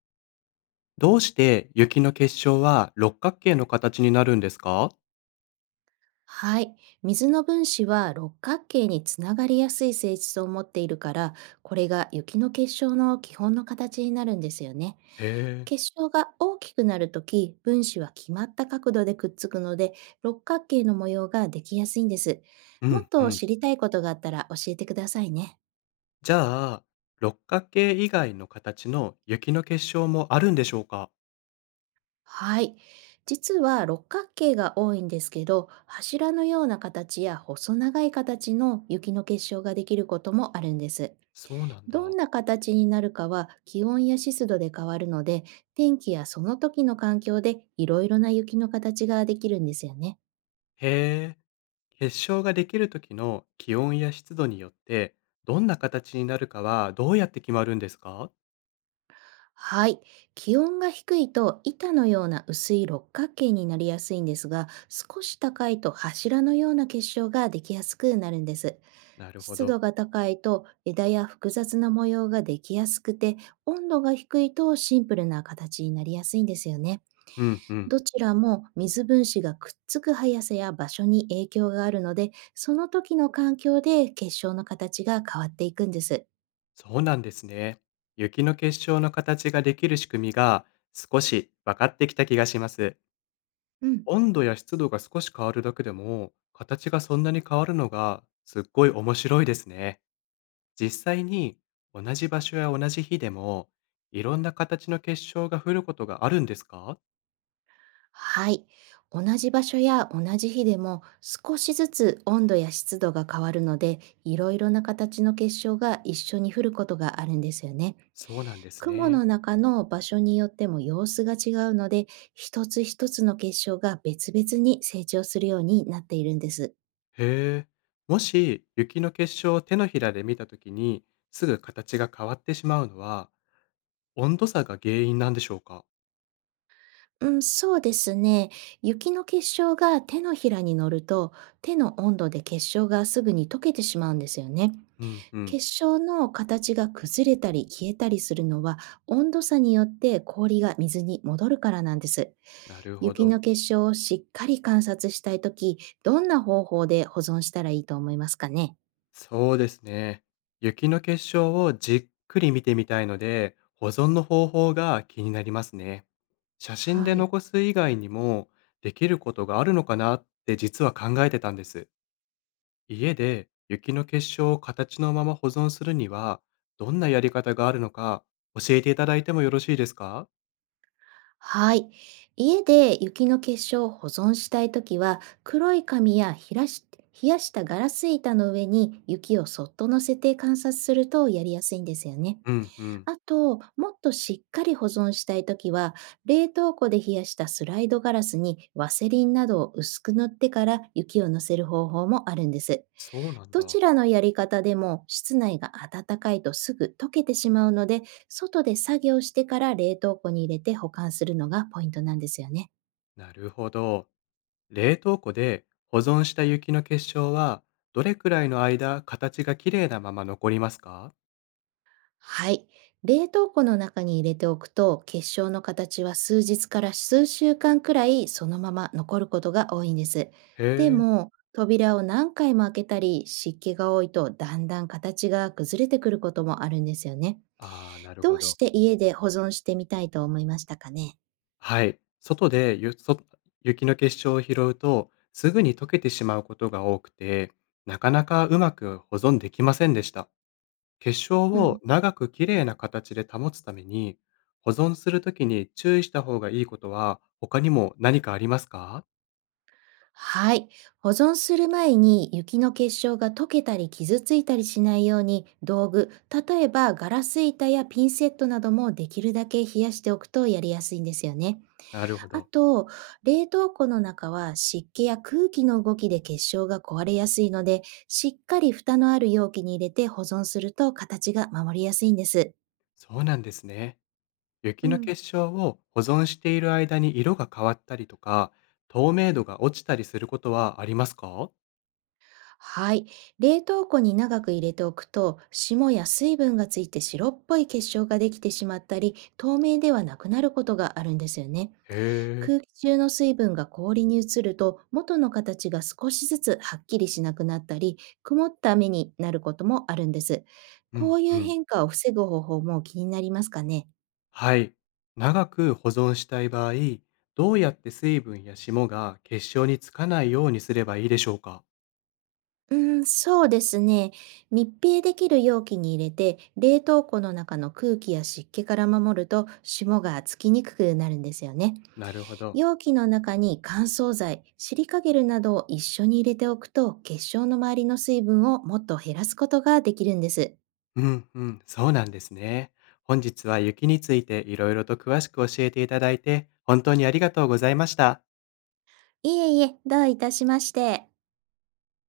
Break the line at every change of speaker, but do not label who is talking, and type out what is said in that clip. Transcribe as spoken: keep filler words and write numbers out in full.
どうして雪の結晶は六角形の形になるんですか？
はい。水の分子は六角形につながりやすい性質を持っているから、これが雪の結晶の基本の形になるんですよね。
へえ。
結晶が大きくなるとき、分子は決まった角度でくっつくので、六角形の模様ができやすいんです。
う
も
ん
っ
う
と
ん。
知りたいことがあったら教えてくださいね。
じゃあ、六角形以外の形の雪の結晶もあるんでしょうか？
はい。実は六角形が多いんですけど、柱のような形や細長い形の雪の結晶ができることもあるんです。
そうなんだ。
どんな形になるかは気温や湿度で変わるので、天気やその時の環境でいろいろな雪の形ができるんですよね。
へえ。結晶ができる時の気温や湿度によって、どんな形になるかはどうやって決まるんですか？
はい。気温が低いと板のような薄い六角形になりやすいんですが、少し高いと柱のような結晶ができやすくなるんです。
なるほ
湿
ど。
度が高いと枝や複雑な模様ができやすくて、温度が低いとシンプルな形になりやすいんですよね。
うんうん。
どちらも水分子がくっつく速さや場所に影響があるので、その時の環境で結晶の形が変わっていくんです。
そうなんですね。雪の結晶の形ができる仕組みが少し分かってきた気がします。
うん。
温度や湿度が少し変わるだけでも、形がそんなに変わるのがすっごい面白いですね。実際に同じ場所や同じ日でも、いろんな形の結晶が降ることがあるんですか？
はい。同じ場所や同じ日でも少しずつ温度や湿度が変わるので、いろいろな形の結晶が一緒に降ることがあるんですよね。
そうなんです
雲
ね。
の中の場所によっても様子が違うので、一つ一つの結晶が別々に成長するようになっているんです。
へえ。もし雪の結晶を手のひらで見たときに、すぐ形が変わってしまうのは、温度差が原因なんでしょうか？
うん、そうですね。雪の結晶が手のひらに乗ると、手の温度で結晶がすぐに溶けてしまうんですよね。
うんうん。
結晶の形が崩れたり消えたりするのは、温度差によって氷が水に戻るからなんです。
なるほ
雪
ど。
の結晶をしっかり観察したいとき、どんな方法で保存したらいいと思いますかね。
そうですね。雪の結晶をじっくり見てみたいので、保存の方法が気になりますね。写真で
はい。
残す以外にも、できることがあるのかなって実は考えてたんです。家で雪の結晶を形のまま保存するには、どんなやり方があるのか教えていただいてもよろしいですか？
はい。家で雪の結晶を保存したいときは、黒い紙やひらし冷やしたガラス板の上に雪をそっと乗せて観察するとやりやすいんですよね。
うんうん。
あと、もっとしっかり保存したいときは、冷凍庫で冷やしたスライドガラスにワセリンなどを薄く塗ってから雪を乗せる方法もあるんです。
そうなん
ど
だ。
ちらのやり方でも室内が暖かいとすぐ溶けてしまうので、外で作業してから冷凍庫に入れて保管するのがポイントなんですよね。
なるほど。冷凍庫で保存した雪の結晶は、どれくらいの間、形が綺麗なまま残りますか？
はい。冷凍庫の中に入れておくと結晶の形は数日から数週間くらいそのまま残ることが多いんです。
へ
で
え。
も扉を何回も開けたり湿気が多いとだんだん形が崩れてくることもあるんですよね。
ああ、なる
ど
ほ
うし
ど。
て家で保存してみたいと思いましたかね？
はい。外でゆそ雪の結晶を拾うと、すぐに溶けてしまうことが多くて、なかなかうまく保存できませんでした。結晶
う
を
ん。
長く綺麗な形で保つために、保存するときに注意した方がいいことは、他にも何かありますか？
はい。保存する前に雪の結晶が溶けたり傷ついたりしないように道具、例えばガラス板やピンセットなどもできるだけ冷やしておくとやりやすいんですよね。
なるほ
あ
ど。
と、冷凍庫の中は湿気や空気の動きで結晶が壊れやすいので、しっかり蓋のある容器に入れて保存すると形が守りやすいんです。
そうなんですね。
う
雪の
ん。
結晶を保存している間に色が変わったりとか、透明度が落ちたりすることはありますか？
はい。冷凍庫に長く入れておくと、霜や水分がついて白っぽい結晶ができてしまったり、透明ではなくなることがあるんですよね。
へえ。
空気中の水分が氷に移ると、元の形が少しずつはっきりしなくなったり、曇った目になることもあるんです。
う
こ
ん
うい
う
う
ん。
変化を防ぐ方法も気になりますかね。
はい。長く保存したい場合、どうやって水分や霜が結晶につかないようにすればいいでしょうか？
うーん、そうですね。密閉できる容器に入れて、冷凍庫の中の空気や湿気から守ると、霜がつきにくくなるんですよね。
なるほど。
容器の中に乾燥剤、シリカゲルなどを一緒に入れておくと、結晶の周りの水分をもっと減らすことができるんです。
うんうん、そうなんですね。本日は雪についていろいろと詳しく教えていただいて、本当にありがとうございました。
いえいえ、どういたしまして。